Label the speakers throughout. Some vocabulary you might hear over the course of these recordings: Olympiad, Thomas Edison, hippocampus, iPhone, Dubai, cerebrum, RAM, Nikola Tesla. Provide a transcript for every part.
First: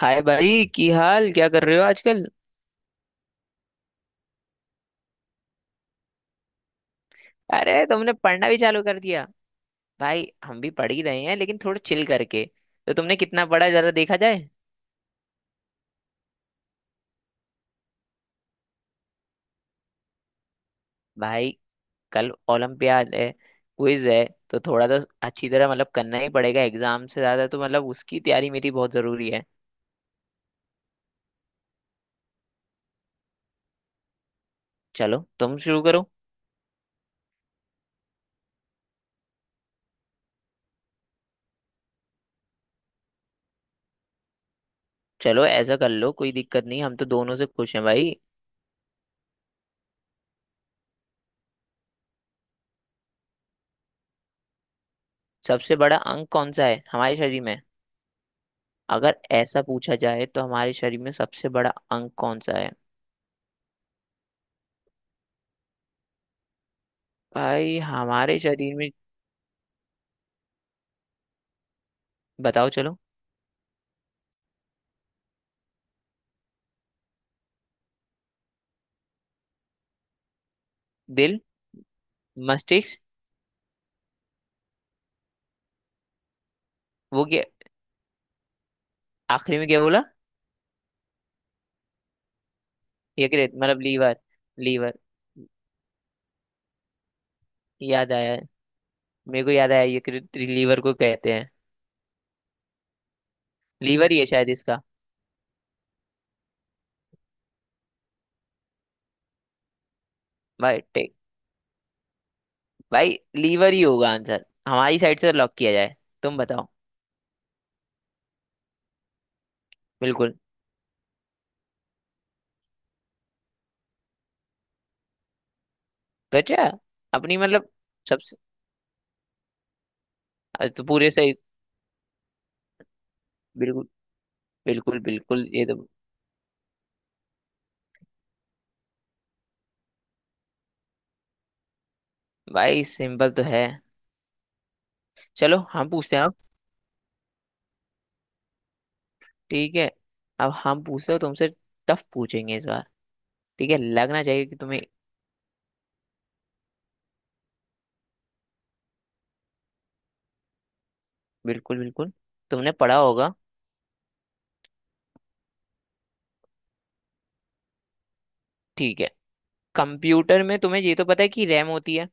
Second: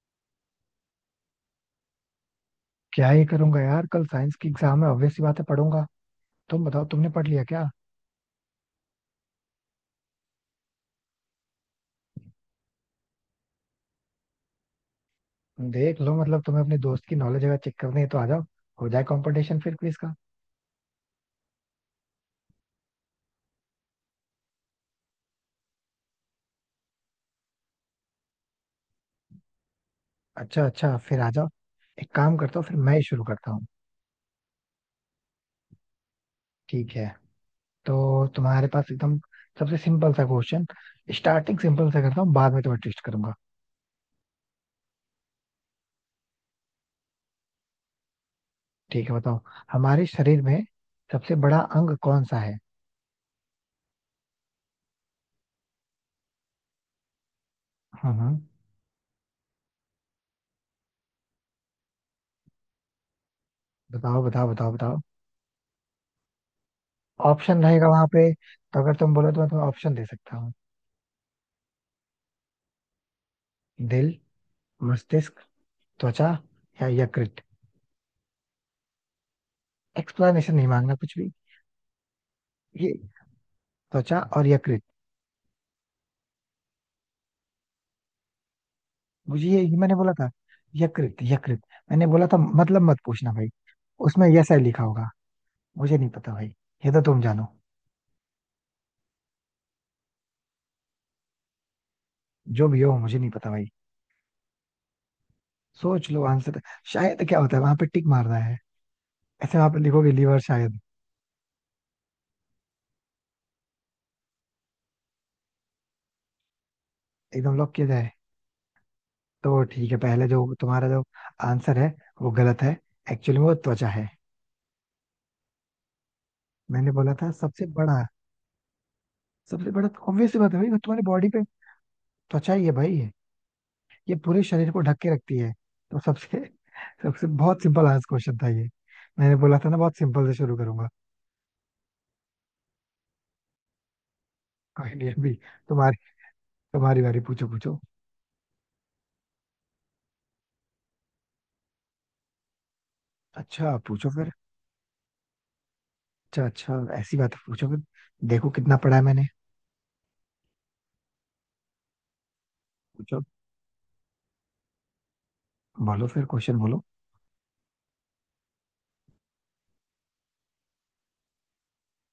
Speaker 1: हाय भाई की हाल क्या कर रहे हो आजकल?
Speaker 2: क्या ही करूंगा यार, कल साइंस की एग्जाम है, ऑब्वियस सी बात है, पढ़ूंगा। तुम बताओ, तुमने पढ़ लिया क्या।
Speaker 1: अरे तुमने पढ़ना भी चालू कर दिया? भाई हम भी पढ़ ही रहे हैं, लेकिन थोड़ा चिल करके। तो तुमने कितना पढ़ा, जरा देखा जाए।
Speaker 2: देख लो, मतलब तुम्हें अपने दोस्त की नॉलेज अगर चेक करनी है तो आ जाओ। हो जाए कंपटीशन फिर क्विज का।
Speaker 1: भाई कल ओलंपियाड है, क्विज है, तो थोड़ा तो अच्छी तरह मतलब करना ही पड़ेगा, एग्जाम से ज्यादा तो मतलब उसकी तैयारी मेरी बहुत जरूरी है।
Speaker 2: अच्छा अच्छा, फिर आ जाओ। एक काम करता हूँ, फिर मैं ही शुरू करता हूँ।
Speaker 1: चलो तुम शुरू करो।
Speaker 2: ठीक है। तो तुम्हारे पास एकदम सबसे सिंपल सा क्वेश्चन। स्टार्टिंग सिंपल सा करता हूँ, बाद में तुम्हें ट्विस्ट करूंगा।
Speaker 1: चलो ऐसा कर लो, कोई दिक्कत नहीं, हम तो दोनों से खुश हैं भाई।
Speaker 2: ठीक है, बताओ। हमारे शरीर में सबसे बड़ा अंग कौन सा है।
Speaker 1: सबसे बड़ा अंग कौन सा है हमारे शरीर में?
Speaker 2: हम्म।
Speaker 1: अगर ऐसा पूछा जाए तो हमारे शरीर में सबसे बड़ा अंग कौन सा है?
Speaker 2: बताओ बताओ बताओ बताओ। ऑप्शन
Speaker 1: भाई
Speaker 2: रहेगा वहां पे,
Speaker 1: हमारे शरीर
Speaker 2: तो
Speaker 1: में,
Speaker 2: अगर तुम बोलो तो मैं तुम्हें ऑप्शन दे सकता हूँ।
Speaker 1: बताओ चलो।
Speaker 2: दिल, मस्तिष्क, त्वचा या यकृत। एक्सप्लेनेशन नहीं मांगना कुछ भी।
Speaker 1: दिल,
Speaker 2: ये,
Speaker 1: मस्तिष्क।
Speaker 2: त्वचा और यकृत।
Speaker 1: वो क्या?
Speaker 2: मुझे
Speaker 1: आखिरी
Speaker 2: ये
Speaker 1: में
Speaker 2: ये
Speaker 1: क्या
Speaker 2: मैंने
Speaker 1: बोला?
Speaker 2: बोला था। यकृत यकृत मैंने बोला था, मतलब मत पूछना भाई।
Speaker 1: यकृत मतलब लीवर?
Speaker 2: उसमें यस आई लिखा
Speaker 1: लीवर।
Speaker 2: होगा। मुझे नहीं पता भाई, ये तो तुम जानो।
Speaker 1: याद आया, मेरे को याद आया, यकृत लीवर को कहते हैं।
Speaker 2: जो भी हो, मुझे नहीं पता भाई।
Speaker 1: लीवर ही है शायद इसका।
Speaker 2: सोच लो आंसर। शायद क्या होता है, वहां पे टिक मारना है। ऐसे वहां पे लिखोगे, लीवर शायद।
Speaker 1: भाई टेक, भाई लीवर ही होगा आंसर, हमारी साइड से लॉक किया जाए। तुम बताओ।
Speaker 2: एकदम लॉक किया जाए। तो ठीक है, पहले
Speaker 1: बिल्कुल।
Speaker 2: जो तुम्हारा जो आंसर है वो गलत है। एक्चुअली वो त्वचा है।
Speaker 1: तो अच्छा।
Speaker 2: मैंने बोला था
Speaker 1: अपनी
Speaker 2: सबसे
Speaker 1: मतलब,
Speaker 2: बड़ा।
Speaker 1: सबसे।
Speaker 2: सबसे बड़ा, ऑब्वियस बात है भाई,
Speaker 1: आज
Speaker 2: वो
Speaker 1: तो
Speaker 2: तुम्हारी
Speaker 1: पूरे
Speaker 2: बॉडी
Speaker 1: सही।
Speaker 2: पे त्वचा ही है भाई। ये
Speaker 1: बिल्कुल।
Speaker 2: ये पूरे शरीर को ढक
Speaker 1: बिल्कुल
Speaker 2: के रखती
Speaker 1: बिल्कुल,
Speaker 2: है।
Speaker 1: ये तो।
Speaker 2: तो सबसे सबसे बहुत सिंपल आज क्वेश्चन था ये। मैंने बोला था ना, बहुत सिंपल से शुरू करूंगा।
Speaker 1: भाई सिंपल तो है।
Speaker 2: कोई नहीं, अभी
Speaker 1: चलो हम
Speaker 2: तुम्हारी
Speaker 1: पूछते हैं अब।
Speaker 2: तुम्हारी बारी, पूछो पूछो।
Speaker 1: ठीक है, अब हम पूछते हो तुमसे, टफ पूछेंगे इस बार। ठीक
Speaker 2: अच्छा
Speaker 1: है,
Speaker 2: पूछो
Speaker 1: लगना
Speaker 2: फिर।
Speaker 1: चाहिए कि तुम्हें।
Speaker 2: अच्छा अच्छा, ऐसी बात है, पूछो फिर। देखो कितना पढ़ा है मैंने।
Speaker 1: बिल्कुल बिल्कुल, तुमने पढ़ा
Speaker 2: पूछो,
Speaker 1: होगा।
Speaker 2: बोलो फिर क्वेश्चन बोलो।
Speaker 1: ठीक है, कंप्यूटर में तुम्हें ये तो पता है कि रैम होती है।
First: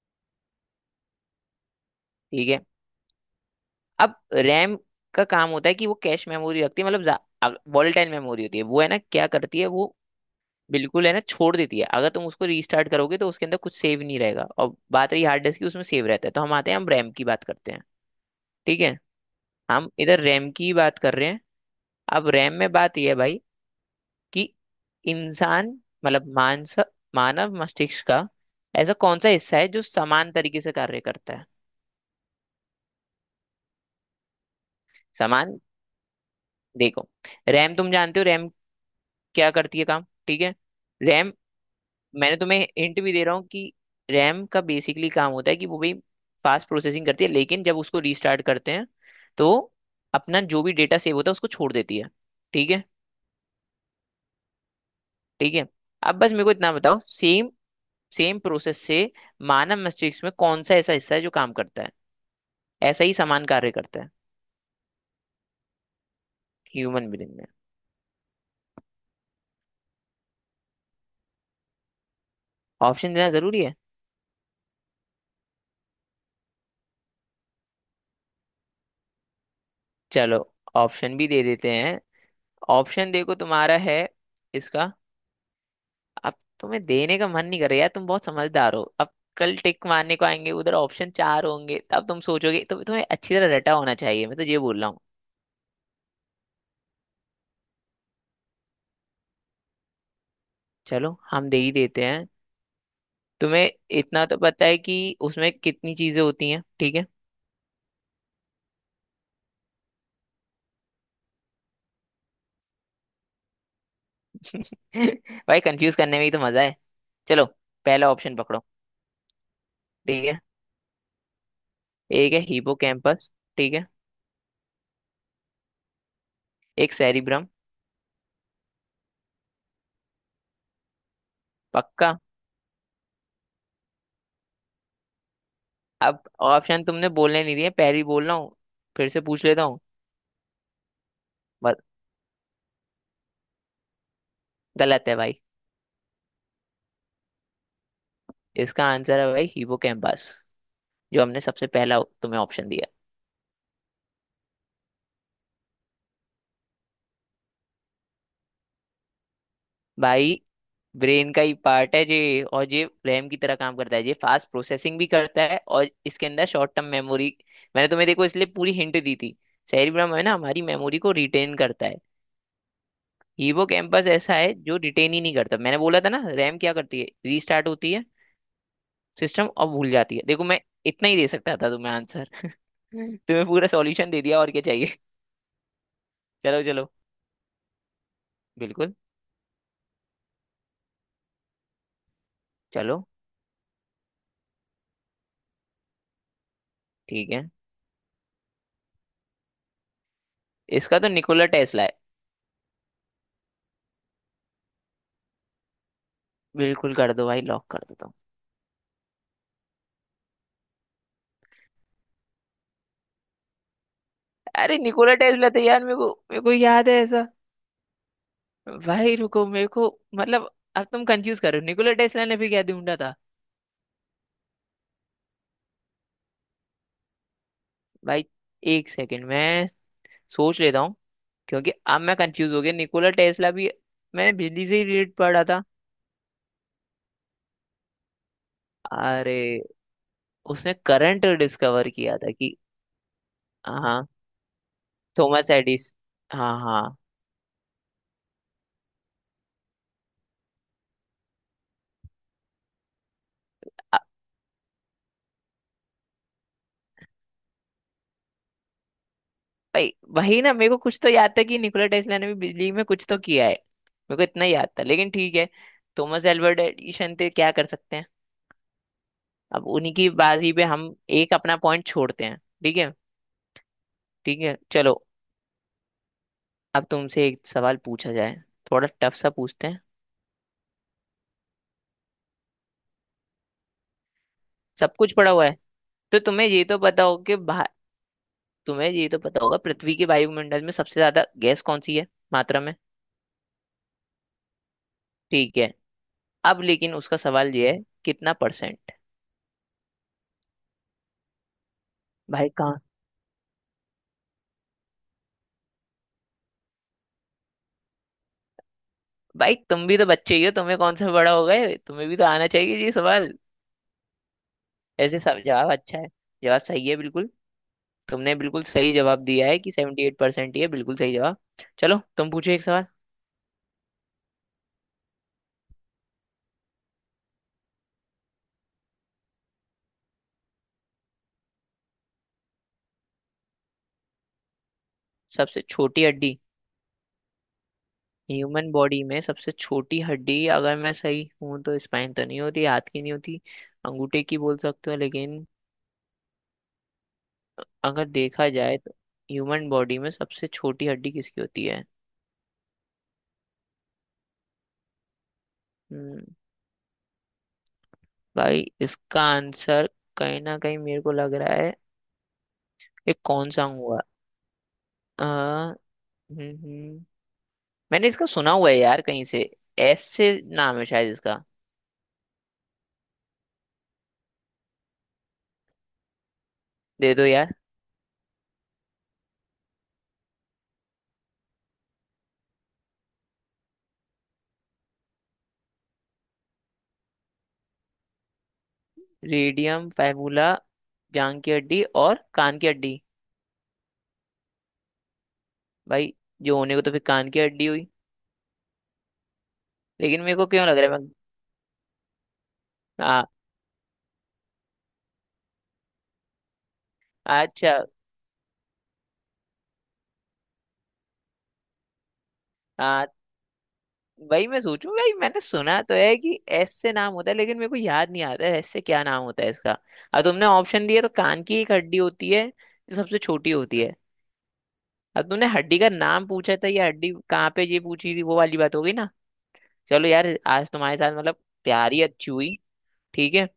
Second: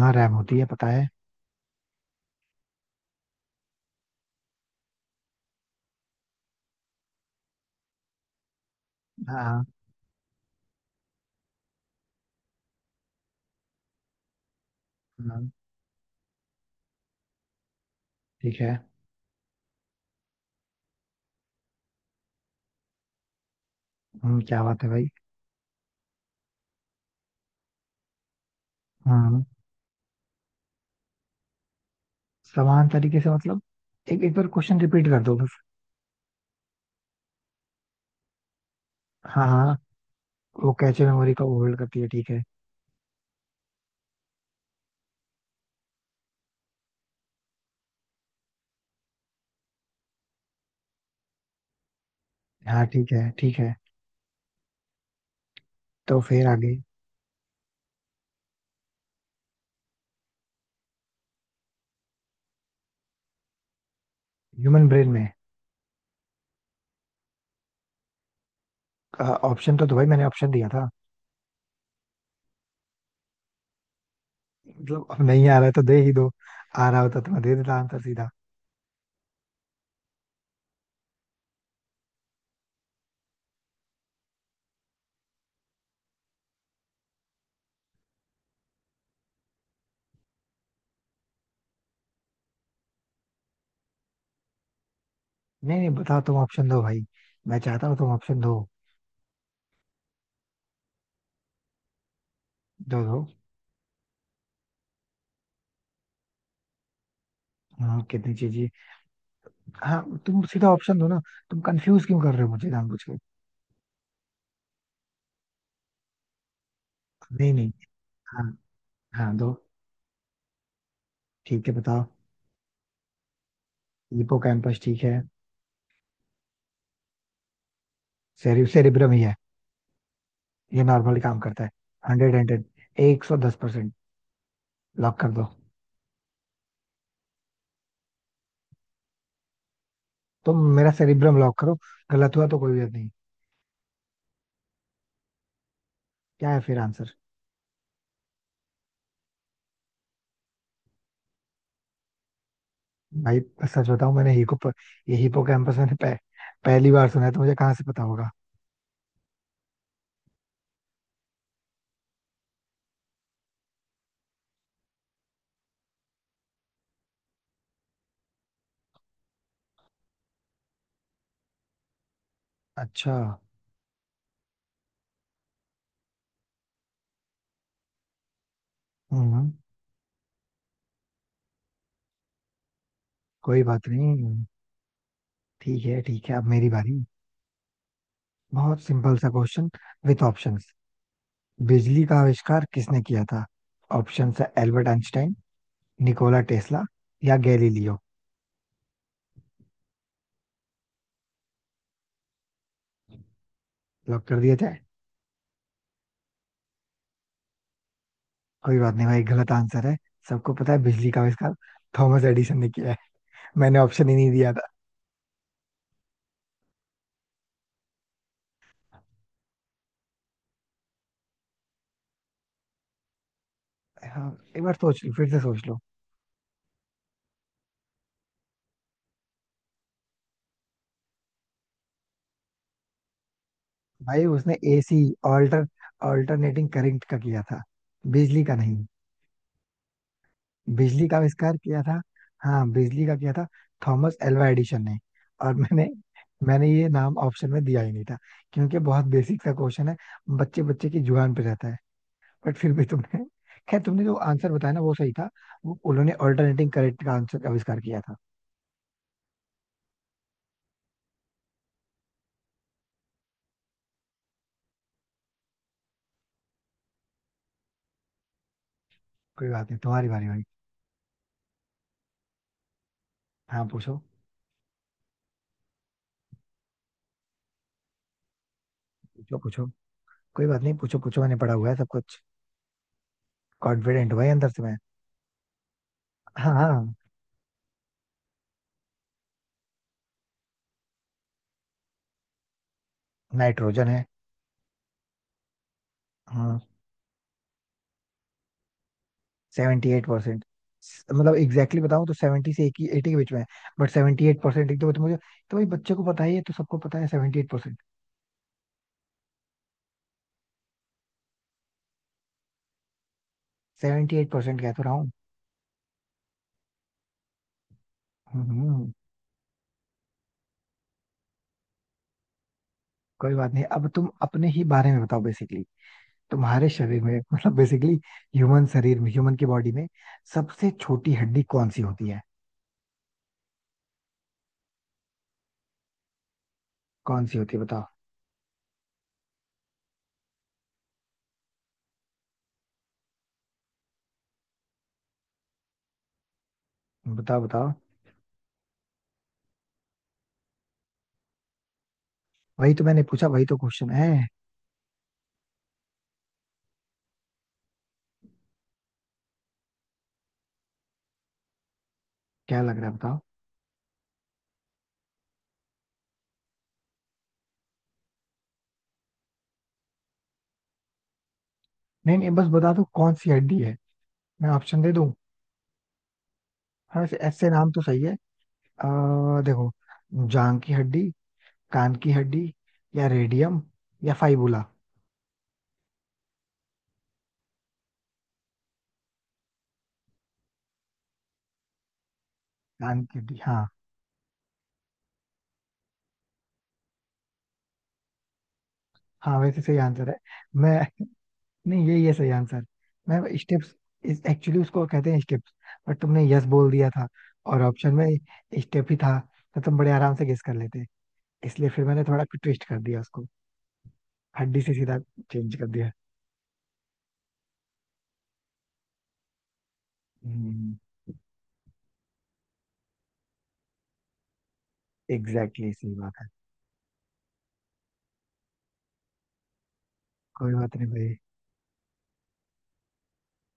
Speaker 2: हाँ, रैम होती है पता है।
Speaker 1: ठीक है। अब रैम का काम होता है कि वो कैश मेमोरी रखती है, मतलब वॉलेटाइल मेमोरी होती है वो, है ना? क्या करती
Speaker 2: हाँ
Speaker 1: है वो। बिल्कुल है ना, छोड़ देती है। अगर तुम उसको रीस्टार्ट करोगे तो उसके अंदर कुछ सेव नहीं रहेगा, और बात रही हार्ड
Speaker 2: हाँ,
Speaker 1: डिस्क की, उसमें सेव रहता है। तो हम आते हैं, हम रैम की बात करते हैं।
Speaker 2: ठीक है।
Speaker 1: ठीक है, हम इधर रैम की बात कर रहे हैं। अब रैम में बात यह है भाई, कि
Speaker 2: क्या बात है भाई।
Speaker 1: इंसान, मतलब मानस मानव मस्तिष्क का ऐसा कौन सा
Speaker 2: हाँ।
Speaker 1: हिस्सा है जो समान तरीके से कार्य करता है?
Speaker 2: समान तरीके से मतलब, एक एक बार क्वेश्चन रिपीट कर दो बस।
Speaker 1: समान, देखो, रैम तुम जानते हो, रैम
Speaker 2: हाँ
Speaker 1: क्या
Speaker 2: हाँ,
Speaker 1: करती है काम, ठीक है।
Speaker 2: वो कैचे
Speaker 1: रैम,
Speaker 2: मेमोरी को होल्ड करती है, ठीक
Speaker 1: मैंने
Speaker 2: है।
Speaker 1: तुम्हें हिंट भी दे रहा हूँ कि रैम का बेसिकली काम होता है कि वो भी फास्ट प्रोसेसिंग करती है, लेकिन जब उसको रीस्टार्ट करते हैं तो अपना जो भी डेटा सेव होता है उसको छोड़ देती है। ठीक है।
Speaker 2: हाँ ठीक है ठीक है,
Speaker 1: ठीक है, अब
Speaker 2: तो
Speaker 1: बस मेरे
Speaker 2: फिर
Speaker 1: को इतना
Speaker 2: आगे।
Speaker 1: बताओ, सेम सेम प्रोसेस से मानव मस्तिष्क में कौन सा ऐसा हिस्सा है जो काम करता है, ऐसा ही समान कार्य करता है?
Speaker 2: ह्यूमन ब्रेन में।
Speaker 1: ह्यूमन ब्रेन में।
Speaker 2: ऑप्शन तो दो भाई, मैंने ऑप्शन दिया था।
Speaker 1: ऑप्शन देना जरूरी है।
Speaker 2: मतलब अब नहीं आ रहा है तो दे ही दो। आ रहा होता तो मैं दे देता आंसर सीधा।
Speaker 1: चलो ऑप्शन भी दे देते हैं। ऑप्शन देखो, तुम्हारा है इसका। अब तुम्हें देने का मन नहीं कर रहा यार, तुम बहुत समझदार हो अब। कल टिक मारने को आएंगे, उधर ऑप्शन चार होंगे, तब तुम सोचोगे, तो तुम्हें अच्छी तरह रटा होना चाहिए, मैं तो ये बोल रहा हूँ।
Speaker 2: नहीं नहीं, बताओ तुम ऑप्शन दो भाई। मैं चाहता हूँ तुम ऑप्शन दो।
Speaker 1: चलो हम दे ही देते हैं।
Speaker 2: दो दो।
Speaker 1: तुम्हें इतना तो पता है कि उसमें कितनी चीजें होती हैं, ठीक है।
Speaker 2: हाँ, कितनी चीजें। हाँ तुम सीधा ऑप्शन दो ना। तुम कंफ्यूज क्यों कर रहे हो मुझे जानबूझ के।
Speaker 1: भाई, कंफ्यूज करने में ही तो मजा है। चलो,
Speaker 2: नहीं नहीं।
Speaker 1: पहला ऑप्शन
Speaker 2: हाँ
Speaker 1: पकड़ो।
Speaker 2: हाँ, दो।
Speaker 1: ठीक है,
Speaker 2: ठीक है, बताओ।
Speaker 1: एक है हिपोकैम्पस, ठीक है।
Speaker 2: हिपोकैम्पस ठीक है।
Speaker 1: एक सेरिब्रम।
Speaker 2: सेरिब्रम ही है। ये नॉर्मली काम करता है।
Speaker 1: पक्का।
Speaker 2: Hundred hundred. 110%। लॉक कर दो।
Speaker 1: अब ऑप्शन तुमने बोलने नहीं दिए, पहले ही बोल रहा हूँ। फिर से पूछ लेता हूँ।
Speaker 2: तुम मेरा सेरिब्रम लॉक
Speaker 1: बस,
Speaker 2: करो। गलत हुआ तो कोई बात नहीं।
Speaker 1: गलत है भाई।
Speaker 2: क्या है फिर आंसर।
Speaker 1: इसका आंसर है भाई हिपोकैम्पस, जो हमने सबसे पहला तुम्हें ऑप्शन दिया।
Speaker 2: भाई सच बताऊं, मैंने हिपो ये हिपो कैंपस मैंने पहली बार सुना है, तो मुझे कहाँ से पता होगा।
Speaker 1: भाई ब्रेन का ही पार्ट है ये, और ये रैम की तरह काम करता है, ये फास्ट प्रोसेसिंग भी करता है, और इसके अंदर शॉर्ट टर्म मेमोरी। मैंने तुम्हें देखो इसलिए पूरी हिंट दी थी। सेरिब्रम है ना, हमारी मेमोरी को रिटेन करता है।
Speaker 2: अच्छा।
Speaker 1: हिपोकैम्पस ऐसा है जो रिटेन ही नहीं करता। मैंने बोला था ना, रैम क्या करती है, रीस्टार्ट होती है सिस्टम,
Speaker 2: हम्म।
Speaker 1: अब भूल जाती है। देखो, मैं इतना ही दे सकता था तुम्हें आंसर। तुम्हें
Speaker 2: कोई
Speaker 1: पूरा
Speaker 2: बात
Speaker 1: सॉल्यूशन
Speaker 2: नहीं,
Speaker 1: दे दिया, और क्या चाहिए?
Speaker 2: ठीक है ठीक है, अब
Speaker 1: चलो
Speaker 2: मेरी
Speaker 1: चलो।
Speaker 2: बारी। बहुत
Speaker 1: बिल्कुल।
Speaker 2: सिंपल सा क्वेश्चन विथ ऑप्शंस। बिजली का आविष्कार किसने
Speaker 1: चलो
Speaker 2: किया था। ऑप्शन है एल्बर्ट आइंस्टाइन, निकोला टेस्ला
Speaker 1: ठीक
Speaker 2: या
Speaker 1: है।
Speaker 2: गैलीलियो।
Speaker 1: इसका तो निकोला टेस्ला है।
Speaker 2: लॉक कर दिया जाए।
Speaker 1: बिल्कुल कर दो भाई, लॉक कर दो तुम।
Speaker 2: कोई बात नहीं भाई, गलत आंसर है। सबको पता है बिजली का आविष्कार थॉमस एडिसन ने किया है। मैंने ऑप्शन ही नहीं दिया था।
Speaker 1: अरे निकोला टेस्ला तो यार, मेरे को याद है ऐसा। भाई रुको, मेरे को, मतलब, अब तुम कंफ्यूज कर रहे हो। निकोला टेस्ला ने भी क्या ढूंढा था?
Speaker 2: हाँ, एक बार सोच लो, फिर से सोच लो।
Speaker 1: भाई, एक सेकंड मैं सोच लेता हूँ, क्योंकि अब मैं कंफ्यूज हो गया, निकोला टेस्ला भी।
Speaker 2: भाई
Speaker 1: मैंने
Speaker 2: उसने
Speaker 1: बिजली से ही
Speaker 2: एसी,
Speaker 1: रिलेटेड पढ़ा था।
Speaker 2: ऑल्टर ऑल्टरनेटिंग करंट का किया था, बिजली का नहीं।
Speaker 1: अरे, उसने
Speaker 2: बिजली का
Speaker 1: करंट
Speaker 2: आविष्कार किया
Speaker 1: डिस्कवर
Speaker 2: था।
Speaker 1: किया था कि,
Speaker 2: हाँ, बिजली का किया था
Speaker 1: हाँ हाँ,
Speaker 2: थॉमस एल्वा एडिसन ने।
Speaker 1: थॉमस
Speaker 2: और मैंने
Speaker 1: एडिस, हाँ
Speaker 2: मैंने
Speaker 1: हाँ,
Speaker 2: ये नाम ऑप्शन में दिया ही नहीं था, क्योंकि बहुत बेसिक सा क्वेश्चन है। बच्चे बच्चे की जुबान पे रहता है। बट फिर भी तुमने खैर,
Speaker 1: अ-
Speaker 2: तुमने जो आंसर बताया ना वो सही था। वो उन्होंने ऑल्टरनेटिंग करंट का आंसर आविष्कार किया था।
Speaker 1: भाई वही ना, मेरे को कुछ तो याद था कि निकोला टेस्ला ने भी बिजली में कुछ तो किया है, मेरे को इतना याद था, लेकिन ठीक है। थॉमस एल्वर्ट एडिशन थे, क्या कर सकते हैं।
Speaker 2: कोई
Speaker 1: अब
Speaker 2: बात नहीं,
Speaker 1: उन्हीं
Speaker 2: तुम्हारी
Speaker 1: की
Speaker 2: बारी भाई।
Speaker 1: बाजी पे हम एक अपना पॉइंट छोड़ते हैं। ठीक है।
Speaker 2: हाँ पूछो
Speaker 1: ठीक है चलो, अब तुमसे एक सवाल पूछा जाए, थोड़ा टफ सा
Speaker 2: पूछो पूछो।
Speaker 1: पूछते हैं।
Speaker 2: कोई बात नहीं, पूछो पूछो, मैंने पढ़ा हुआ है सब कुछ। कॉन्फिडेंट हुआ है अंदर से मैं।
Speaker 1: सब कुछ पड़ा हुआ है, तो तुम्हें
Speaker 2: हाँ
Speaker 1: ये तो
Speaker 2: हाँ।
Speaker 1: पता होगा कि तुम्हें ये तो पता होगा, पृथ्वी के वायुमंडल में सबसे ज्यादा गैस कौन सी है मात्रा में?
Speaker 2: नाइट्रोजन है।
Speaker 1: ठीक है,
Speaker 2: हाँ।
Speaker 1: अब लेकिन उसका सवाल ये है, कितना परसेंट?
Speaker 2: 78%। मतलब एग्जैक्टली exactly बताऊं तो
Speaker 1: भाई
Speaker 2: सेवेंटी से
Speaker 1: कहाँ?
Speaker 2: एटी के बीच में है। बट 78%, एक तो मुझे तो भाई, बच्चे को पता ही है, तो सबको पता है, 78%।
Speaker 1: भाई तुम भी तो बच्चे ही हो, तुम्हें कौन सा बड़ा हो गए, तुम्हें भी तो आना चाहिए ये सवाल।
Speaker 2: 78% कह तो रहा हूँ।
Speaker 1: ऐसे सब जवाब अच्छा है, जवाब सही है बिल्कुल। तुमने बिल्कुल
Speaker 2: हम्म।
Speaker 1: सही जवाब दिया है कि 78% ही है, बिल्कुल सही जवाब। चलो तुम पूछो एक सवाल।
Speaker 2: कोई बात नहीं, अब तुम अपने ही बारे में बताओ बेसिकली। तुम्हारे शरीर में मतलब बेसिकली, ह्यूमन शरीर में, ह्यूमन की बॉडी में सबसे छोटी हड्डी कौन सी होती है।
Speaker 1: सबसे छोटी हड्डी।
Speaker 2: कौन सी होती है बताओ।
Speaker 1: ह्यूमन बॉडी में सबसे छोटी हड्डी, अगर मैं सही हूं तो स्पाइन तो नहीं होती, हाथ की नहीं होती, अंगूठे की बोल सकते हो, लेकिन
Speaker 2: बताओ बताओ।
Speaker 1: अगर देखा जाए तो ह्यूमन बॉडी में सबसे छोटी हड्डी किसकी होती है?
Speaker 2: वही तो मैंने पूछा, वही तो क्वेश्चन है।
Speaker 1: हम्म, भाई इसका आंसर कहीं ना कहीं मेरे को लग रहा है।
Speaker 2: क्या लग रहा है
Speaker 1: ये
Speaker 2: बताओ।
Speaker 1: कौन सा हुआ? आ, हम्म। हम्म, मैंने इसका सुना हुआ है यार कहीं से, एस से नाम है शायद इसका।
Speaker 2: नहीं नहीं, बस बता दो कौन सी हड्डी है। मैं ऑप्शन दे दूं। हाँ
Speaker 1: दे
Speaker 2: वैसे,
Speaker 1: दो
Speaker 2: ऐसे
Speaker 1: यार।
Speaker 2: नाम तो सही है। देखो। जांग की हड्डी, कान की हड्डी, या रेडियम या फाइबुला।
Speaker 1: रेडियम फैबुला, जांग की हड्डी और कान की हड्डी।
Speaker 2: कान की हड्डी हाँ।
Speaker 1: भाई, जो होने को तो फिर कान की हड्डी हुई,
Speaker 2: हाँ, वैसे सही आंसर है।
Speaker 1: लेकिन मेरे को क्यों
Speaker 2: मैं
Speaker 1: लग रहा है, मैं।
Speaker 2: नहीं, यही है सही आंसर। मैं
Speaker 1: हाँ।
Speaker 2: स्टेप्स, इस एक्चुअली उसको कहते हैं स्टेप्स। बट तुमने यस बोल दिया था, और
Speaker 1: अच्छा।
Speaker 2: ऑप्शन में स्टेप ही था, तो तुम बड़े आराम से गेस कर लेते। इसलिए फिर मैंने थोड़ा ट्विस्ट कर दिया
Speaker 1: हाँ,
Speaker 2: उसको,
Speaker 1: वही
Speaker 2: हड्डी
Speaker 1: मैं
Speaker 2: से
Speaker 1: सोचूं
Speaker 2: सीधा
Speaker 1: भाई, मैंने
Speaker 2: चेंज कर
Speaker 1: सुना
Speaker 2: दिया।
Speaker 1: तो है कि एस से नाम होता है, लेकिन मेरे को याद नहीं आता है एस से क्या नाम होता है इसका। अब तुमने
Speaker 2: हम्म।
Speaker 1: ऑप्शन दिया तो कान की एक हड्डी होती है जो सबसे छोटी होती है। अब तुमने
Speaker 2: एग्जैक्टली
Speaker 1: हड्डी
Speaker 2: exactly,
Speaker 1: का
Speaker 2: सही बात है।
Speaker 1: नाम पूछा था या हड्डी कहाँ पे ये पूछी थी, वो वाली बात हो गई ना। चलो यार।
Speaker 2: कोई
Speaker 1: आज
Speaker 2: बात नहीं
Speaker 1: तुम्हारे
Speaker 2: भाई।
Speaker 1: साथ मतलब प्यारी अच्छी हुई। ठीक है।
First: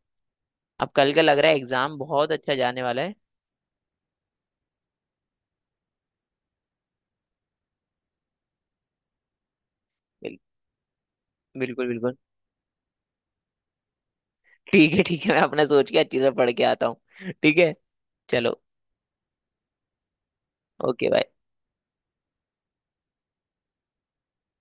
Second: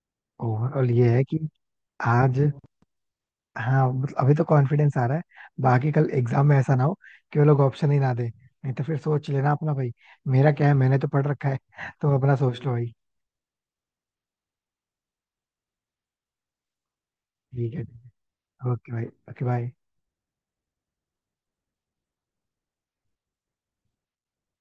Speaker 1: अब
Speaker 2: ओवरऑल ये
Speaker 1: कल का
Speaker 2: है कि
Speaker 1: लग रहा है, एग्जाम बहुत
Speaker 2: आज।
Speaker 1: अच्छा जाने वाला है।
Speaker 2: हाँ मतलब अभी तो कॉन्फिडेंस आ रहा है। बाकी कल एग्जाम में ऐसा ना हो कि वो लोग ऑप्शन ही ना दे, नहीं तो फिर सोच लेना अपना भाई।
Speaker 1: बिल,
Speaker 2: मेरा क्या है, मैंने तो पढ़ रखा है।
Speaker 1: बिल्कुल
Speaker 2: तुम
Speaker 1: बिल्कुल।
Speaker 2: अपना सोच लो भाई।
Speaker 1: ठीक है ठीक है, मैं अपना सोच के अच्छे से पढ़ के आता हूँ। ठीक
Speaker 2: ठीक
Speaker 1: है।
Speaker 2: है।
Speaker 1: चलो।
Speaker 2: ओके भाई। ओके भाई।
Speaker 1: ओके।